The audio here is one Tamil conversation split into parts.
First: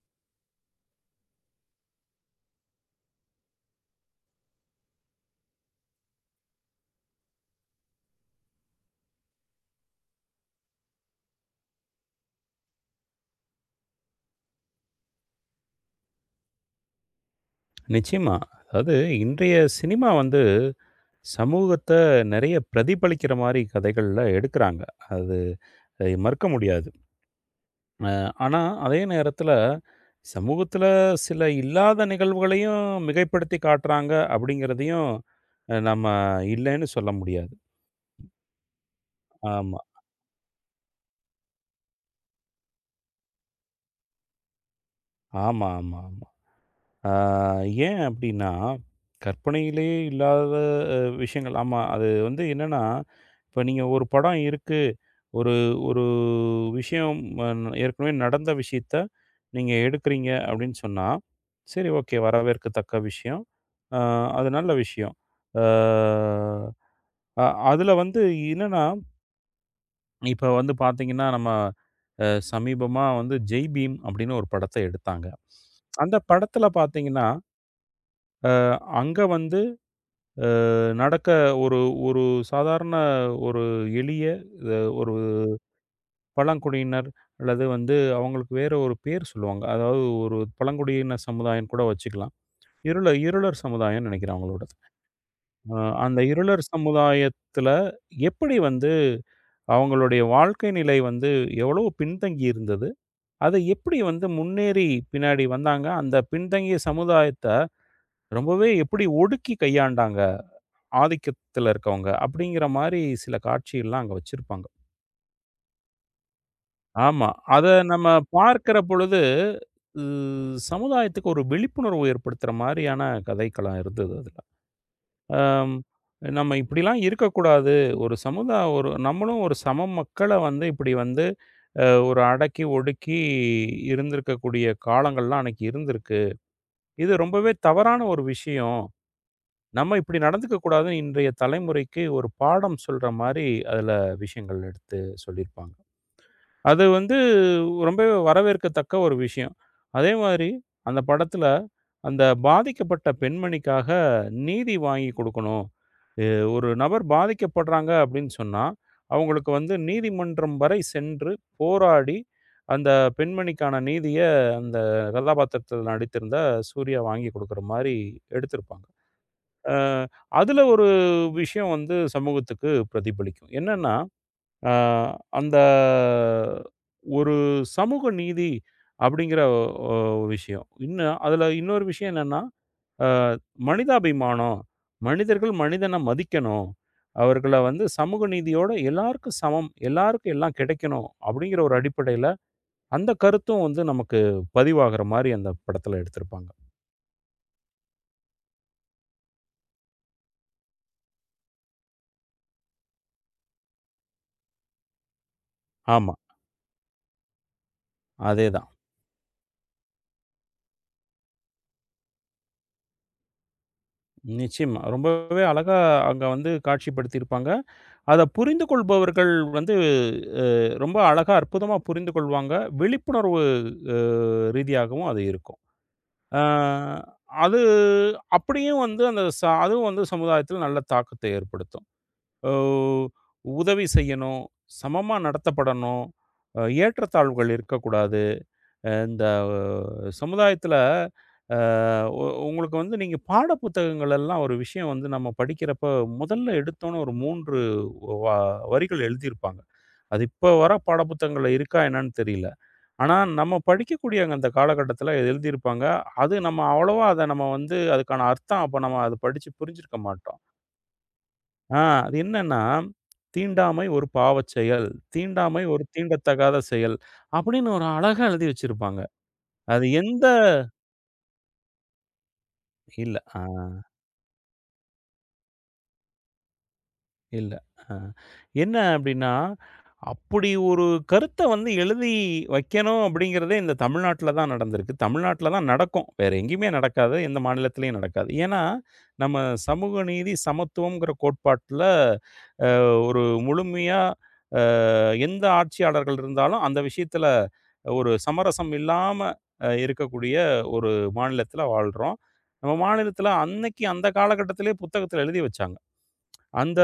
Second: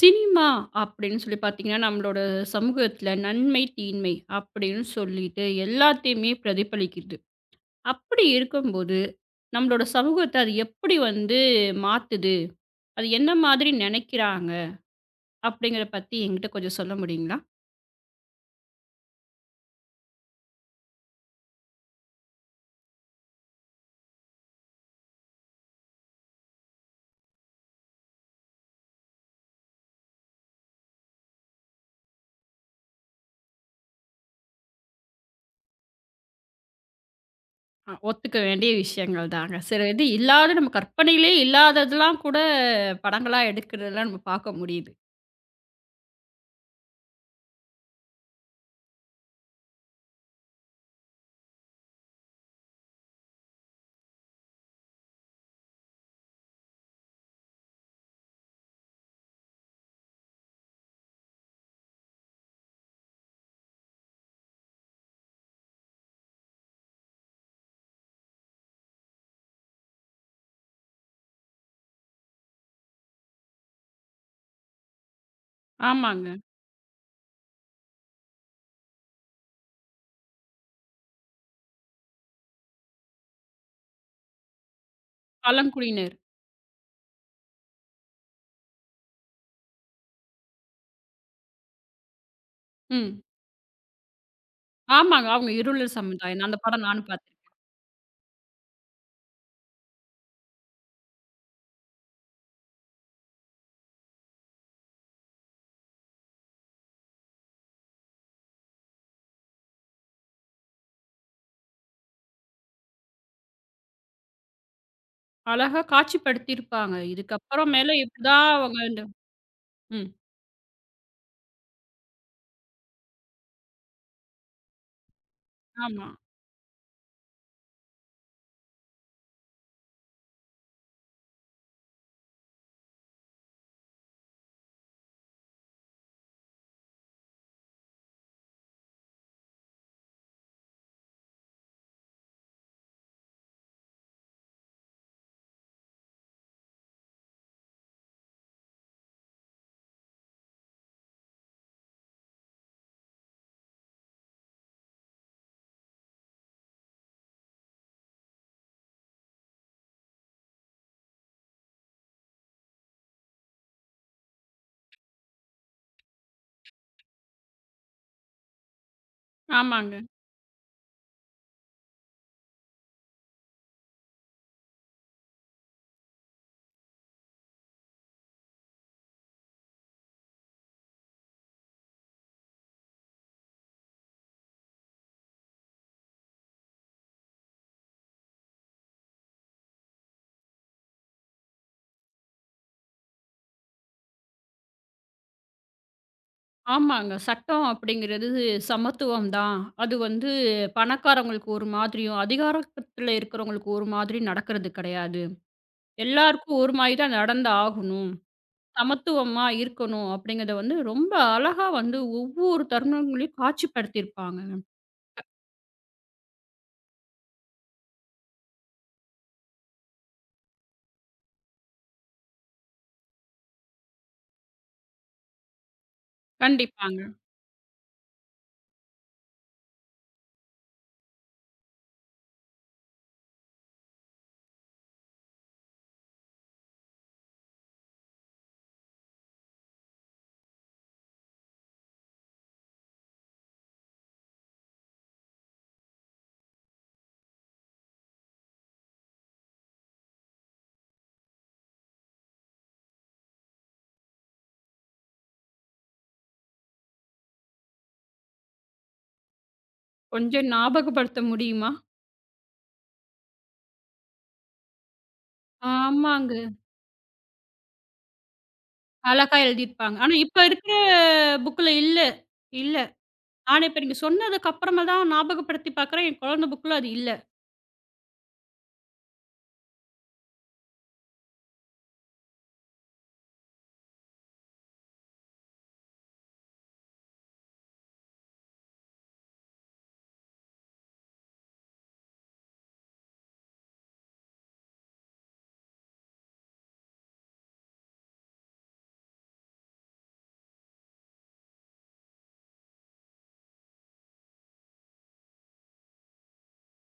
சினிமா அப்படின்னு சொல்லி பார்த்தீங்கன்னா, நம்மளோட சமூகத்தில நன்மை, தீன்மை அப்படின்னு சொல்லிட்டு எல்லாத்தையுமே பிரதிபலிக்குது. அப்படி இருக்கும்போது, நம்மளோட சமூகத்த அது எப்படி வந்து மாத்துது? அது என்ன மாதிரி நெனைக்கிறாங்க? அப்படிங்கிறத பத்தி என்கிட்ட கொஞ்சம் சொல்ல முடியுங்களா? நிச்சயமா. அதாவது இன்றைய சினிமா வந்து சமூகத்த நிறைய பிரதிபலிக்கிற மாரி கதைகள்ல எடுக்குறாங்க. அது அதை மறுக்க முடியாது. அ ஆனா, அதே நேரத்தில சமூகத்தில சில இல்லாத நிகழ்வுகளையும் மிகைப்படுத்தி காட்டுறாங்க அப்படிங்கிறதையும் நம்ம இல்லைன்னு சொல்ல முடியாது. ஒத்துக்க வேண்டிய விஷயங்கள் தாங்க. ஆமா. சில இது இல்லாத நம்ம கற்பனையிலே இல்லாததெல்லாம் கூட படங்களா எடுக்கிறதெல்லாம் நம்ம பார்க்க முடியுது. ஆமா, ஆமா, ஆமா. ஆ, ஏன் அப்படின்னா, கற்பனையிலே இல்லாத விஷயங்கள். ஆமா. அது வந்து என்னன்னா, இப்ப நீங்க ஒரு படம் இருக்கு. ஒரு ஒரு விஷயம் ஏற்கனவே நடந்த விஷயத்த நீங்க எடுக்குறீங்க அப்படின்னு சொன்னா, சரி, ஓகே, வரவேற்கத்தக்க விஷயம். அ அது நல்ல விஷயம். அ அ அதுல வந்து என்னன்னா, இப்ப வந்து பாத்தீங்கன்னா, நம்ம அ சமீபமா வந்து "ஜெய் பீம்" அப்படின்னு ஒரு படத்த எடுத்தாங்க. அந்த ஆமாங்க. படத்துல பாத்தீங்கன்னா அங்க வந்து நடக்க ஒரு ஒரு சாதாரண ஒரு எளிய ஒரு பழங்குடியினர். பழங்குடியினர் அல்லது வந்து அவங்களுக்கு வேற ஒரு பேர் சொல்லுவாங்க. அதாவது ஒரு பழங்குடியினர் சமுதாயம் கூட வச்சுக்கலாம். ம். இருளர் சமுதாயம்னு நினைக்கிறேன் அவங்களோடது. ஆமாங்க. அவங்க அ இருளர் அந்த சமுதாயம். அந்த இருளர் படம் நானும் பார்த்தேன். சமுதாயத்துல எப்படி வந்து அவங்களுடைய வாழ்க்கை நிலை வந்து எவ்வளவு பின்தங்கி இருந்தது? அதை எப்படி வந்து முன்னேறி பின்னாடி வந்தாங்க? அந்த பின்தங்கிய சமுதாயத்த ரொம்பவே எப்படி ஒடுக்கி கையாண்டாங்க? ஆதிக்கத்துல இருக்கவங்க. அப்படிங்கிற மாரி சில காட்சிகள்லாம் அங்க வச்சிருப்பாங்க. அழகா காட்சிப்படுத்தியிருப்பாங்க. ஆமா. அத இதுக்கப்புறம் மேல நம்ம இப்படிதான் பார்க்கிற அவங்க இந்த பொழுது, உ ம். சமுதாயத்துக்கு ஒரு விழிப்புணர்வு ஏற்படுத்துற மாரியான கதைக்களம் இருந்தது அதுல. அம் ஆமா. நம்ம இப்படிலாம் இருக்கக்கூடாது. ஒரு நம்மளும் ஒரு சம மக்கள வந்து இப்படி வந்து ஒரு அடக்கி, ஒடுக்கி இருந்திருக்கக்கூடிய காலங்கள்லாம் அன்னைக்கு இருந்திருக்கு. இது ரொம்பவே தவறான ஒரு விஷயம். நம்ம இப்படி நடந்துக்க கூடாதுன்னு இன்றைய தலைமுறைக்கு ஒரு பாடம் சொல்ற மாரி அதுல விஷயங்கள் எடுத்து சொல்லியிருப்பாங்க. அது வந்து ரொம்பவே வரவேற்கத்தக்க ஒரு விஷயம். அதே மாதிரி அந்த படத்துல அந்த பாதிக்கப்பட்ட பெண்மணிக்காக நீதி வாங்கி குடுக்கணும். எ ஒரு நபர் பாதிக்கப்படுறாங்க அப்படின்னு சொன்னா, அவங்களுக்கு வந்து நீதிமன்றம் வரை சென்று போராடி அந்த பெண்மணிக்கான நீதிய அந்த கதாபாத்திரத்துல நடித்திருந்த சூர்யா வாங்கி குடுக்குற மாரி எடுத்திருப்பாங்க. அ ஆமாங்க. அதில ஒரு விஷயம் வந்து சமூகத்துக்கு பிரதிபலிக்கும். என்னன்னா, அ அந்த ஒரு சமூக நீதி அப்படிங்கிற ஒ விஷயம். இன்னும் அதில இன்னொரு விஷயம் என்னன்னா, அ மனிதாபிமானம், மனிதர்கள் மனிதன மதிக்கணும். அவர்கள வந்து சமூக நீதியோட எல்லாருக்கும் சமம், எல்லாருக்கும் எல்லாம் கிடைக்கணும் அப்படிங்கிற ஒரு அடிப்படையில, அந்த கருத்தும் வந்து நமக்கு பதிவாகிற மாரி அந்த படத்தில எடுத்திருப்பாங்க. ஆமாங்க. சட்டம் அப்படிங்கிறது சமத்துவம் தான். அது வந்து பணக்காரங்களுக்கு ஒரு மாதிரியும், அதிகாரத்துல இருக்கிறவங்களுக்கு ஒரு மாதிரி நடக்கிறது கிடையாது. ஆமா, எல்லாருக்கும் ஒரு மாதிரி தான் நடந்து ஆகணும். அதேதான். சமத்துவமா இருக்கணும் அப்படிங்கிறத வந்து ரொம்ப அழகா வந்து ஒவ்வொரு தருணங்களையும் காட்சிப்படுத்தியிருப்பாங்க. நிச்சயமா. ரொம்பவே அழகா அங்க வந்து காட்சிப்படுத்தியிருப்பாங்க. அத புரிந்து கொள்பவர்கள் வந்து அ ரொம்ப அழகா அற்புதமா புரிந்து கொள்வாங்க. விழிப்புணர்வு அ ரீதியாகவும் அது இருக்கும். ஆ கண்டிப்பாங்க. அது அப்படியும் வந்து அந்த அதுவும் வந்து சமுதாயத்தில நல்ல தாக்கத்தை ஏற்படுத்தும். ஓ உதவி செய்யணும், சமமா நடத்தப்படணும், ஏற்றத்தாழ்வுகள் இருக்கக்கூடாது. இந்த சமுதாயத்தில அ உ உங்களுக்கு வந்து நீங்க பாட புத்தகங்கள் எல்லாம் ஒரு விஷயம் வந்து நம்ம படிக்கிறப்ப முதல்ல எடுத்தோனே ஒரு 3 வ வரிகள் எழுதியிருப்பாங்க. அது இப்ப வர பாடப்புத்தகங்கள்ல இருக்கா என்னன்னு தெரியல. ஆனா, நம்ம படிக்கக்கூடிய அங்க அந்த காலகட்டத்தில எழுதியிருப்பாங்க. அது நம்ம அவ்வளவா அத நம்ம வந்து அதுக்கான அர்த்தம் அப்ப நம்ம அத படிச்சு புரிஞ்சிருக்க மாட்டோம். கொஞ்சம் ஞாபகப்படுத்த முடியுமா? ஆ அது என்னன்னா, "தீண்டாமை ஒரு பாவச் செயல். தீண்டாமை ஒரு ஆமாங்க. தீண்டத்தகாத செயல்" அப்படின்னு ஒரு அழகா எழுதி வச்சிருப்பாங்க. அழகா அது எழுதியிருப்பாங்க. ஆனா எந்த இப்ப இருக்கிற புக்ல இல்ல. இல்ல. இல்ல. ஆ, ஆனா இப்ப நீங்க சொன்னதுக்கு அப்புறமா தான் ஞாபகப்படுத்தி பார்க்குறேன். என் குழந்த புக்ல அது இல்ல. இல்ல. ஆ. என்ன அப்டின்னா, அப்படி ஒரு கருத்த வந்து எழுதி வைக்கணும் அப்படிங்கிறதே இந்த தமிழ்நாட்ல தான் நடந்திருக்கு. தமிழ்நாட்ல தான் நடக்கும். வேற எங்கேயுமே நடக்காது. எந்த மாநிலத்திலயும் நடக்காது. ஏன்னா, நம்ம சமூக நீதி, சமத்துவம்ங்கிற கோட்பாட்ல அ ஒரு முழுமையா எந்த ஆட்சியாளர்கள் இருந்தாலும் அந்த விஷயத்தில ஒரு சமரசம் இல்லாம இருக்கக்கூடிய ஒரு மாநிலத்தில வாழ்றோம். நம்ம மாநிலத்தில அன்னைக்கு அந்த காலகட்டத்திலேயே புத்தகத்தில எழுதி வச்சாங்க. அந்த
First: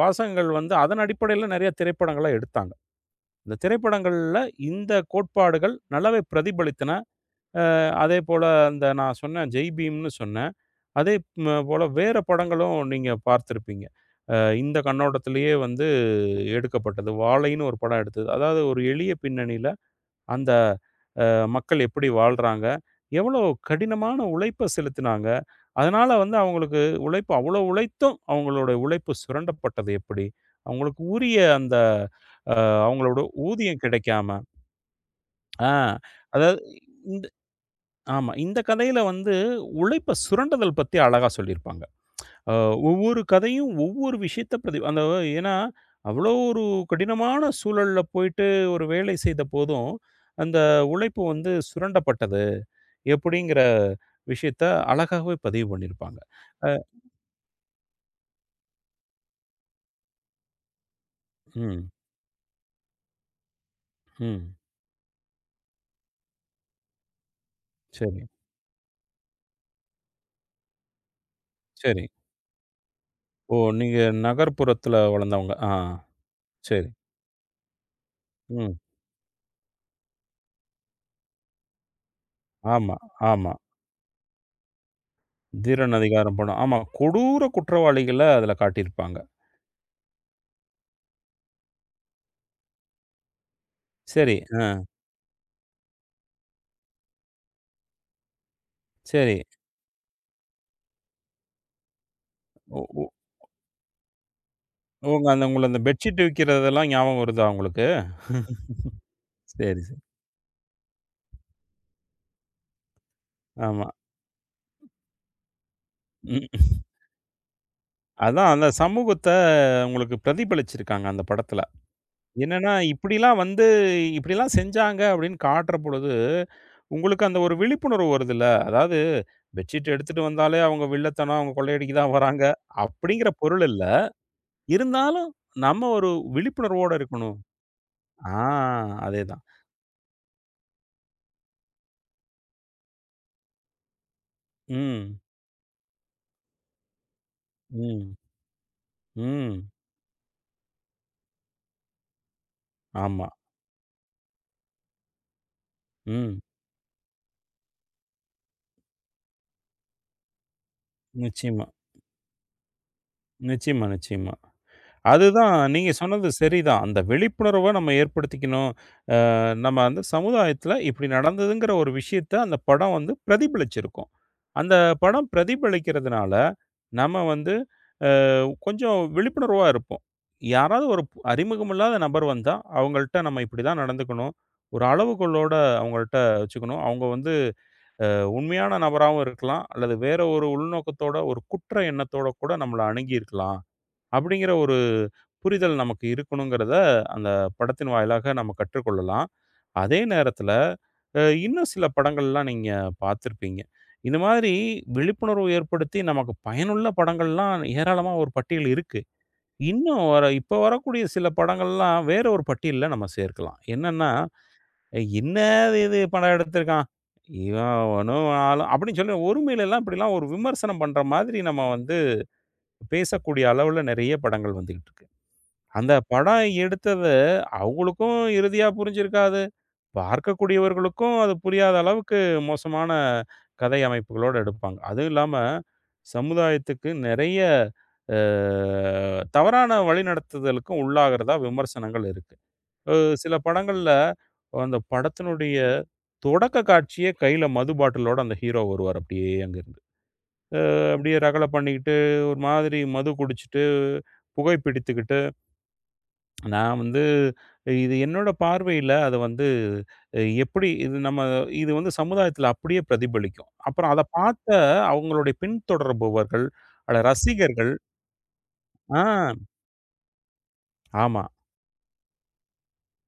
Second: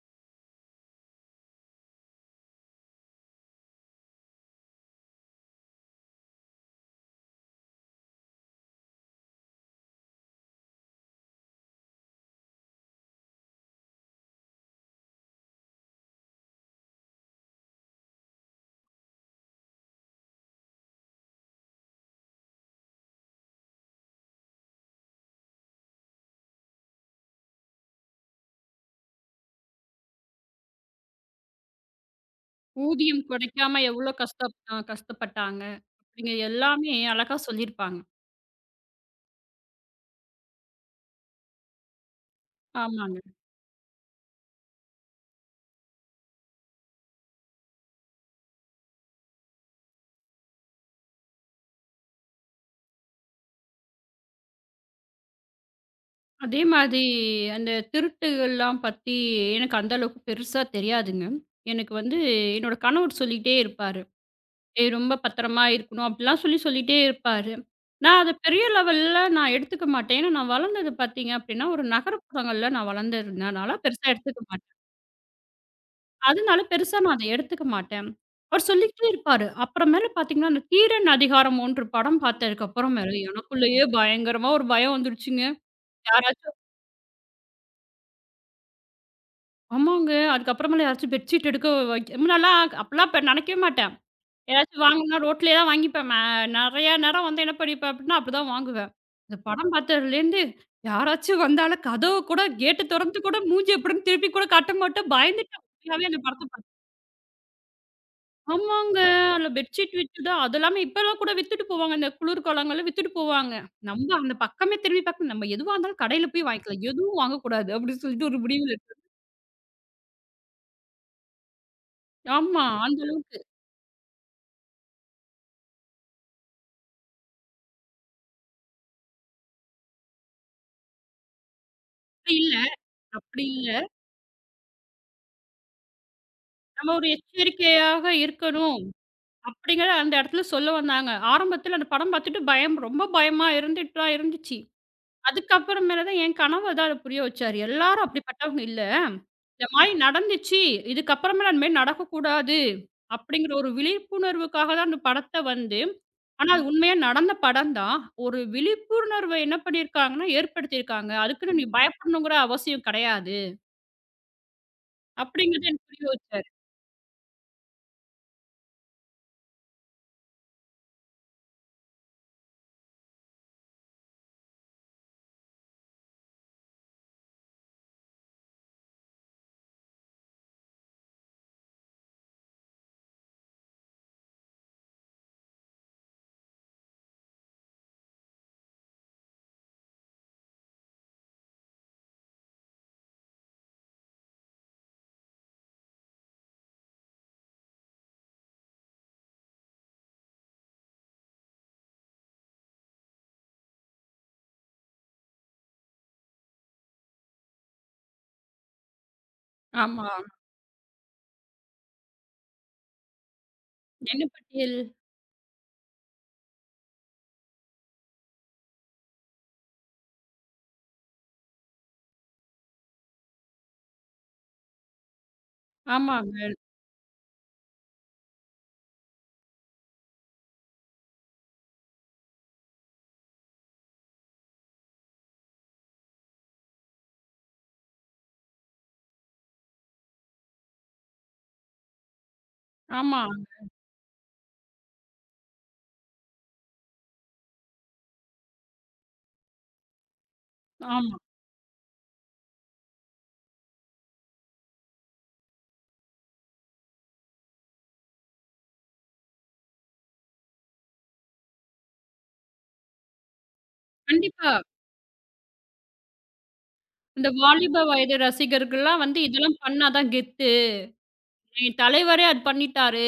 வாசகங்கள் வந்து அதன் அடிப்படையில நிறைய திரைப்படங்கள எடுத்தாங்க. இந்த திரைப்படங்கள்ல இந்த கோட்பாடுகள் நல்லாவே பிரதிபலித்தன. அதேபோல அந்த நான் சொன்னேன் "ஜெய் பீம்னு" சொன்னேன். அதே போல வேற படங்களும் நீங்க பார்த்திருப்பீங்க. அ இந்த கண்ணோட்டத்திலேயே வந்து எடுக்கப்பட்டது. "வாழைன்னு" ஒரு படம் எடுத்தது. அதாவது ஒரு எளிய பின்னணியில அந்த மக்கள் எப்படி வாழ்றாங்க? எவ்வளோ கடினமான உழைப்ப செலுத்தினாங்க? அதனால வந்து அவங்களுக்கு உழைப்பு அவ்வளோ உழைத்தும் அவங்களோட உழைப்பு சுரண்டப்பட்டது எப்படி? அவங்களுக்கு உரிய அந்த அ அவங்களோட ஊதியம் கிடைக்காம ஊதியம் எவ்வளோ கிடைக்காம. கஷ்ட கஷ்டப்பட்டாங்க. ஆ அப்படிங்க அதாவது எல்லாமே இந்த அழகா சொல்லியிருப்பாங்க. ஆமா. இந்த கதையில வந்து உழைப்ப சுரண்டுதல் பத்தி அழகா சொல்லியிருப்பாங்க. அ ஆமாங்க. ஒவ்வொரு கதையும் ஒவ்வொரு விஷயத்த பிரதி அந்த ஏன்னா, அவ்வளோ ஒரு கடினமான சூழல்ல போயிட்டு ஒரு வேலை செய்த போதும், அந்த உழைப்பு வந்து சுரண்டப்பட்டது. எப்படிங்கிற விஷயத்த அழகாவே பதிவு பண்ணியிருப்பாங்க. அதே அ மாதிரி அந்த திருட்டுகள்லாம் பத்தி எனக்கு அந்த அளவுக்கு பெருசா தெரியாதுங்க. ம், எனக்கு வந்து என்னோட கணவர் சொல்லிட்டே இருப்பாரு. ம். ஏய் ரொம்ப பத்திரமா இருக்கணும் அப்படிலாம் சொல்லி சொல்லிட்டே இருப்பாரு. நான் சரி, அத பெரிய லெவல்ல நான் எடுத்துக்க மாட்டேன். ஏன்னா நான் வளர்ந்தது பார்த்தீங்க அப்படின்னா, ஒரு சரி. நகரப்புறங்கள்ல நான் ஓ! வளர்ந்ததுனால நீங்க பெருசா எடுத்துக்க மாட்டேன். நகர்ப்புறத்தில வளர்ந்தவங்க. ஆ அதனால சரி. பெருசா நான் அத எடுத்துக்க மாட்டேன். அவர் ம். சொல்லிக்கிட்டே இருப்பாரு. அப்புறமேல பார்த்தீங்கன்னா, அந்த தீரன் அதிகாரம் 1 படம் பார்த்ததுக்கு ஆமா, அப்புறமேல ஆமா. எனக்குள்ளேயே பயங்கரமா ஒரு பயம் வந்துருச்சுங்க. திறன் அதிகாரம் யாராச்சும் படம். ஆமா. கொடூர குற்றவாளிகள அதில காட்டியிருப்பாங்க. ஆமாங்க. அதுக்கப்புறமேல யாராச்சும் பெட்ஷீட் எடுக்க வைக்க முன்னலாம் அப்பலாம் நினைக்கவே மாட்டேன். சரி. ஏதாச்சும் ஆ. வாங்கணும்னா ரோட்லயே தான் வாங்கிப்பேன். நெறைய நேரம் வந்து என்ன பண்ணிப்பேன் அப்டின்னா, அப்படிதான் வாங்குவேன். சரி. இந்த படம் பார்த்ததுலேருந்து யாராச்சும் வந்தாலும் கதவு கூட ஒ கேட்ட ஒ தொறந்து கூட மூஞ்சி எப்படின்னு திருப்பி கூட காட்ட மாட்டேன். உங்க அந்த பயந்துட்டேன். உங்கள அந்த உண்மையாவே அந்த பெட்ஷீட் படத்த பார்த்து. விக்கிறதெல்லாம் ஞாபகம் வருதா உங்களுக்கு? ஆமாங்க. அதில சரி, பெட்ஷீட் சரி. வித்துது. அது இல்லாம இப்பலாம் கூட வித்துட்டு போவாங்க. இந்த குளிர்காலங்கள்ல வித்துட்டு போவாங்க. ஆமா. நம்ம அந்த பக்கமே திரும்பி பார்க்க நம்ம எதுவா இருந்தாலும் கடையில ம். போய் வாங்கிக்கலாம். எதுவும் வாங்கக்கூடாது அப்படின்னு சொல்லிட்டு ஒரு அதான் அந்த முடிவுல சமூகத்த உங்களுக்கு பிரதிபலிச்சிருக்காங்க அந்த படத்துல. ஆமா. என்னன்னா, அந்த இப்படிலாம் அளவுக்கு வந்து இப்படிலாம் செஞ்சாங்க அப்படின்னு காட்டுற பொழுது, உங்களுக்கு அந்த ஒரு விழிப்புணர்வு வருதுல்ல. அதாவது பெட்ஷீட் எடுத்துட்டு வந்தாலே அவங்க வில்லத்தனம், அவங்க கொள்ளையடிக்க தான் வராங்க இல்ல. அப்படிங்கிற அப்படி பொருள் இல்ல. இல்ல. இருந்தாலும் நம்ம ஒரு நம்ம விழிப்புணர்வோட ஒரு இருக்கணும். எச்சரிக்கையாக ஆ இருக்கணும். அதேதான். அப்படிங்கிற அந்த இடத்துல சொல்ல வந்தாங்க. ஆரம்பத்தில அந்த படம் பார்த்துட்டு பயம் ரொம்ப பயமா இருந்துட்டு தான் இருந்துச்சு. ம். அதுக்கப்புறமேல தான் என் கணவர் தான் அத புரிய வச்சாரு. எல்லாரும் ம். அப்படிப்பட்டவங்க இல்ல. இந்த ம். மாரி நடந்துச்சு. இதுக்கப்புறமேல அந்த மாரி நடக்கக்கூடாது. ஆமா. அப்படிங்கிற ஒரு விழிப்புணர்வுக்காக தான் அந்த படத்த வந்து ம். ஆனா அது உண்மையா நடந்த படம் தான். ஒரு விழிப்புணர்வ என்ன பண்ணியிருக்காங்கன்னா, ஏற்படுத்தியிருக்காங்க. அதுக்குன்னு நீ நிச்சயமா, பயப்படணுங்கிற அவசியம் கிடையாது. நிச்சயமா, நிச்சயமா. அதுதான் அப்படிங்கிறத எனக்கு நீங்க புரிய சொன்னது வச்சாரு. சரிதான். அந்த விழிப்புணர்வ நம்ம ஏற்படுத்திக்கணும். நம்ம அந்த சமுதாயத்தில இப்படி நடந்ததுங்கிற ஒரு விஷயத்த அந்த படம் வந்து பிரதிபலிச்சிருக்கும். அந்த படம் பிரதிபலிக்கிறதுனால, நம்ம வந்து கொஞ்சம் விழிப்புணர்வா இருப்போம். யாராவது ஒரு அறிமுகமில்லாத நபர் வந்தா, அவங்கள்ட்ட நம்ம இப்படிதான் நடந்துக்கணும். ஒரு அளவுகோலோட அவங்கள்ட்ட வச்சுக்கணும். அவங்க வந்து உண்மையான நபராவும் இருக்கலாம். அல்லது வேற ஒரு உள்நோக்கத்தோட, ஒரு குற்ற எண்ணத்தோட கூட நம்மள அணுகியிருக்கலாம். அப்படிங்கிற ஒரு புரிதல் நமக்கு இருக்கணுங்கிறத அந்த படத்தின் வாயிலாக நம்ம கற்றுக்கொள்ளலாம். அதே நேரத்தில, இன்னும் சில படங்கள்லாம் நீங்க பார்த்துருப்பீங்க. இந்த மாதிரி விழிப்புணர்வு ஏற்படுத்தி நமக்கு பயனுள்ள படங்கள்லாம் ஏராளமா ஒரு பட்டியல் இருக்கு. இன்னும் ஆமா. வர இப்ப வரக்கூடிய சில படங்கள்லாம் வேற ஒரு பட்டியல்ல நம்ம சேர்க்கலாம். என்னன்னா, என்ன பட்டியல்? "என்னது இது இது படம் எடுத்திருக்கான்? இவன் ஒண்ணும் ஆளும்" அப்படின்னு சொல்லி ஒருமையிலலாம் இப்படிலாம் ஒரு விமர்சனம் பண்ற மாதிரி நம்ம வந்து பேசக்கூடிய அளவுல நெறைய படங்கள் வந்துகிட்டு இருக்கு. அந்த ஆமாங்க. படம் எடுத்தது அவங்களுக்கும் இறுதியா புரிஞ்சிருக்காது. பார்க்கக்கூடியவர்களுக்கும் அது புரியாத அளவுக்கு மோசமான கதை அமைப்புகளோட எடுப்பாங்க. அதுவும் இல்லாம சமுதாயத்துக்கு நெறைய அ தவறான வழிநடத்துதலுக்கும் உள்ளாகிறதா விமர்சனங்கள் இருக்கு. அ ஆமா, சில படங்கள்ல அந்த படத்தினுடைய தொடக்க காட்சியே கையில மது பாட்டிலோட அந்த ஹீரோ வருவார் அப்படியே அங்கருந்து. அப்படியே ஆமா. ரகளை பண்ணிக்கிட்டு ஒரு மாதிரி மது குடிச்சிட்டு, புகை பிடித்துக்கிட்டு நான் வந்து இது என்னோட பார்வையில அத வந்து எப்படி இது நம்ம இது வந்து சமுதாயத்துல அப்படியே பிரதிபலிக்கும். அப்புறம் அத பார்த்த கண்டிப்பா. அவங்களுடைய பின்தொடர்பவர்கள், அட இந்த ரசிகர்கள் வாலிப வயது ஆ ரசிகர்கள்லாம் வந்து இதெல்லாம் பண்ணா தான் கெத்து. ஆமா. என் தலைவரே அது பண்ணிட்டாரு.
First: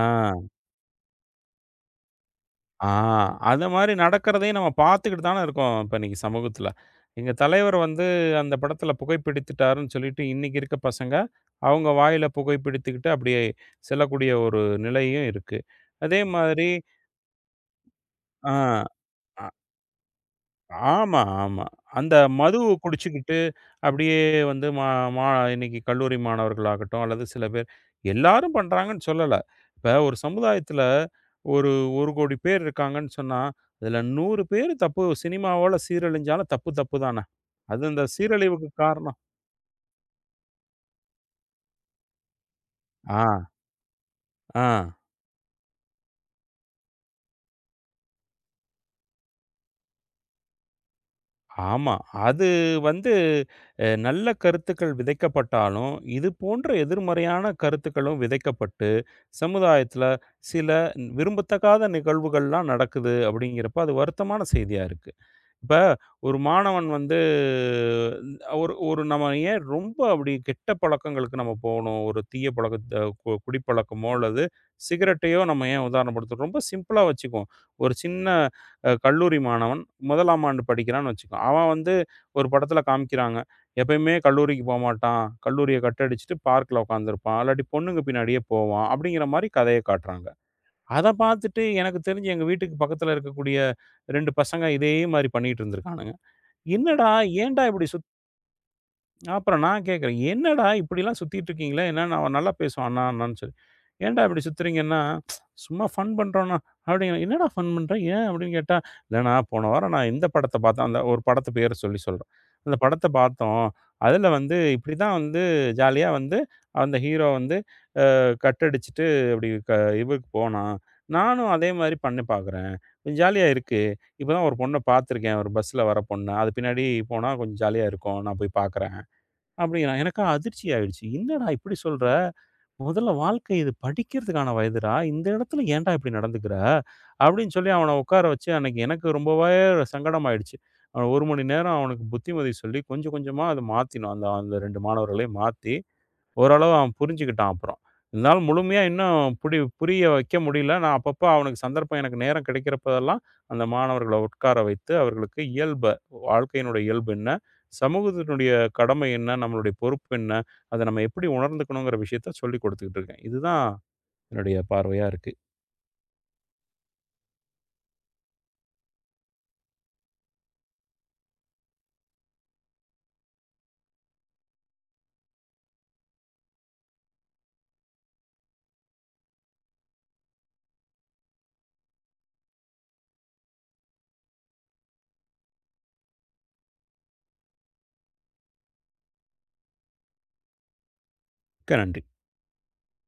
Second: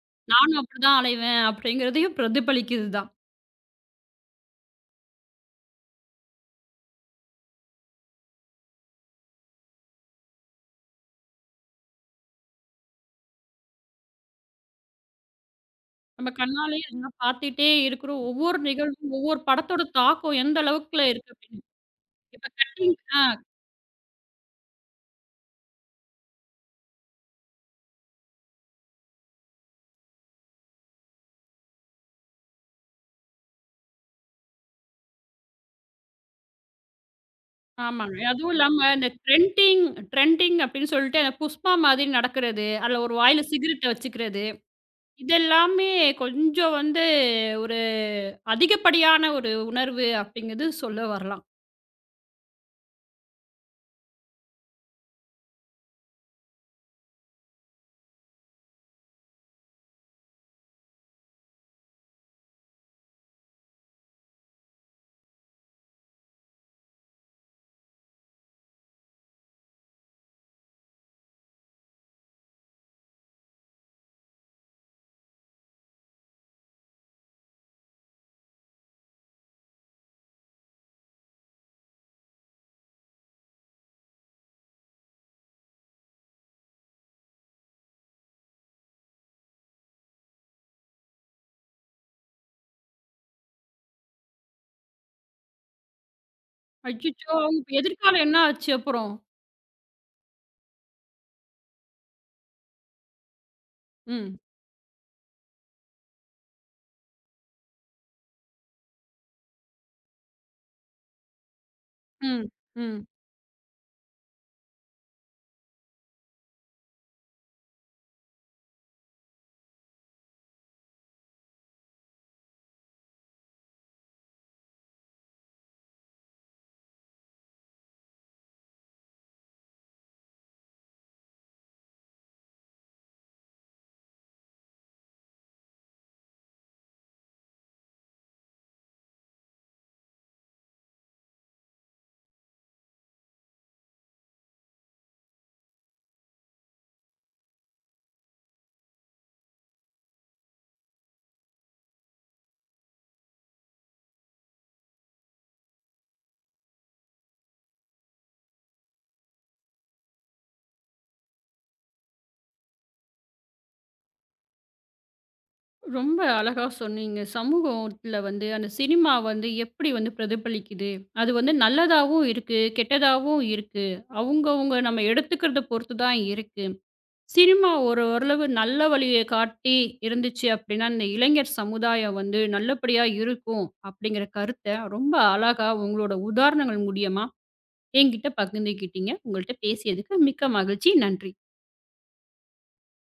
ஆ, நானும் அப்படிதான் அலைவேன் அப்படிங்கிறதையும் பிரதிபலிக்குது ஆ தான். அந்த மாரி நடக்கிறதையும் நம்ம பார்த்துக்கிட்டு தானே இருக்கோம் இப்ப இன்னைக்கு சமூகத்துல. எங்க தலைவர் வந்து அந்த படத்துல புகைப்பிடித்துட்டாருன்னு சொல்லிட்டு இன்னைக்கு இருக்க பசங்க, அவங்க வாயில புகைப்பிடித்துக்கிட்டு அப்படியே செல்லக்கூடிய ஒரு நிலையும் இருக்கு. அதே நம்ம மாதிரி கண்ணாலேயே அதெல்லாம் பார்த்துட்டே இருக்கிறோம். ஒவ்வொரு ஆ. நிகழ்வும், ஒவ்வொரு படத்தோட தாக்கம் எந்த அளவுக்குள்ள ஆமா, இருக்கு அப்படின்னு. ஆமா. அந்த இப்ப மது கட்டிங் குடிச்சுக்கிட்டு அப்படியே வந்து மா மா இன்னைக்கு கல்லூரி மாணவர்களாகட்டும், அல்லது சில பேர் எல்லாரும் பண்றாங்கன்னு சொல்லல. இப்ப ஒரு சமுதாயத்துல ஒரு 1,00,00,00,000 பேர் இருக்காங்கன்னு சொன்னா, அதுல 100 பேர் தப்பு சினிமாவால சீரழிஞ்சாலும் தப்பு, தப்பு தான. அது அந்த ஆமாங்க. அதுவும் சீரழிவுக்கு இல்லாம இந்த காரணம். ட்ரெண்டிங் ட்ரெண்டிங் அப்படின்னு சொல்லிட்டு அந்த புஷ்பா மாதிரி நடக்கிறது. அதுல ஒரு ஆ, வாயில சிகரெட்ட வச்சுக்கிறது. ஆ. இதெல்லாமே கொஞ்சம் வந்து ஒரு அதிகப்படியான ஒரு உணர்வு அப்படிங்கிறது சொல்ல வரலாம். ஆமா. அது வந்து நல்ல கருத்துக்கள் விதைக்கப்பட்டாலும், இது போன்ற எதிர்மறையான கருத்துக்களும் விதைக்கப்பட்டு, சமுதாயத்தில சில விரும்பத்தகாத நிகழ்வுகள்லாம் நடக்குது அப்படிங்கிறப்ப, அது வருத்தமான செய்தியா இருக்கு. இப்ப ஒரு மாணவன் வந்து ஒரு ஒரு நம்ம ஏன் ரொம்ப அப்படி கெட்ட பழக்கங்களுக்கு நம்ம போகணும். ஒரு தீய பழக்கத்த குடிப்பழக்கமோ அல்லது சிகரெட்டையோ நம்ம ஏன் உதாரணப்படுத்துறோம். ரொம்ப சிம்பிளா வச்சுக்குவோம். ஒரு சின்ன கல்லூரி மாணவன் 1ஆம் ஆண்டு படிக்கிறான்னு வச்சுக்கோங்க. அவன் வந்து ஒரு படத்துல காமிக்கிறாங்க. எப்பயுமே கல்லூரிக்கு போமாட்டான். கல்லூரிய கட் அடிச்சுட்டு பார்க்ல உட்காந்துருப்பான். இல்லாட்டி பொண்ணுங்க பின்னாடியே போவான். அப்படிங்கிற மாரி கதைய காட்டுறாங்க. அத பார்த்துட்டு எனக்கு தெரிஞ்சு எங்க வீட்டுக்கு பக்கத்துல இருக்கக்கூடிய 2 பசங்க இதே மாரி பண்ணிட்டு இருந்திருக்கானுங்க. "என்னடா அச்சச்சோ! ஏன்டா அவங்க இப்படி சுத்" எதிர்காலம் என்ன ஆச்சு அப்புறம்? அப்புறம் நான் கேட்கிறேன், "என்னடா இப்படிலாம் சுத்திட்டு இருக்கீங்களே?" ஏன்னா நான் நல்லா பேசுவேன் அண்ணா, அண்ணான்னு சொல்லி. "ஏன்டா ம், இப்படி சுத்துறீங்கன்னா?" "சும்மா ஃபன் பண்றோம்ண்ணா" அப்படிங்கிறேன். "என்னடா ஃபன் பண்ற? ஏன்?" அப்படின்னு கேட்டா, "இல்லண்ணா போன வாரம் நான் இந்த படத்த பார்த்தேன்" அந்த ஒரு படத்து பேர சொல்லி சொல்றேன். ம், "அந்த ம். படத்த பார்த்தோம். அதுல வந்து இப்படிதான் வந்து ஜாலியா வந்து அந்த ஹீரோ வந்து கட் அடிச்சுட்டு அப்படி இதுக்கு போனான். நானும் அதே மாரி பண்ணி பார்க்குறேன். கொஞ்சம் ஜாலியா இருக்கு. இப்ப தான் ஒரு பொண்ண பார்த்துருக்கேன். ஒரு பஸ்ல வர பொண்ண. அது பின்னாடி போனா கொஞ்சம் ஜாலியா இருக்கும். நான் போய் பார்க்குறேன். அப்படிங்கிறான். எனக்கு அதிர்ச்சி ஆயிடுச்சு. என்னடா இப்படி சொல்ற? முதல்ல வாழ்க்கை இது படிக்கிறதுக்கான வயதுடா. இந்த இடத்துல ஏன்டா இப்படி நடந்துக்கிற? அப்படின்னு சொல்லி அவன உட்கார வச்சு அன்னைக்கு எனக்கு ரொம்பவே சங்கடமாயிடுச்சு. அவன் 1 மணி நேரம் அவனுக்கு புத்திமதி சொல்லி கொஞ்சம் கொஞ்சமா அத மாத்தினோம். அந்த அந்த 2 மாணவர்களையும் மாத்தி ஓரளவு அவன் புரிஞ்சுக்கிட்டான் அப்புறம். இருந்தாலும் முழுமையா இன்னும் புரிய வைக்க முடியல. நான் அப்பப்ப அவனுக்கு சந்தர்ப்பம் எனக்கு நேரம் கிடைக்கிறப்பதெல்லாம், அந்த மாணவர்கள உட்கார வைத்து, அவர்களுக்கு வாழ்க்கையினுடைய இயல்பு என்ன? சமூகத்தினுடைய கடமை என்ன? நம்மளுடைய பொறுப்பு என்ன? அத நம்ம எப்படி உணர்ந்துக்கணுங்கிற விஷயத்த சொல்லிக் குடுத்துக்கிட்டு இருக்கேன். இதுதான் என்னுடைய பார்வையா இருக்கு. ரொம்ப அழகா சொன்னீங்க. சமூகத்துல வந்து அந்த சினிமா வந்து எப்படி வந்து பிரதிபலிக்குது? அது வந்து நல்லதாவும் இருக்கு, கெட்டதாவும் இருக்கு. அவங்கவங்க நம்ம எடுத்துக்கிறத பொறுத்து தான் இருக்கு. சினிமா ஒரு ஓரளவு நல்ல வழிய காட்டி இருந்துச்சு அப்படின்னா, இந்த இளைஞர் சமுதாயம் வந்து நல்லபடியா இருக்கும் அப்படிங்கிற கருத்த ரொம்ப அழகா உங்களோட உதாரணங்கள் மூலியமா என்கிட்ட பகிர்ந்துக்கிட்டீங்க. உங்கள்ட்ட பேசியதுக்கு மிக்க மகிழ்ச்சி. நன்றி. மிக்க நன்றி.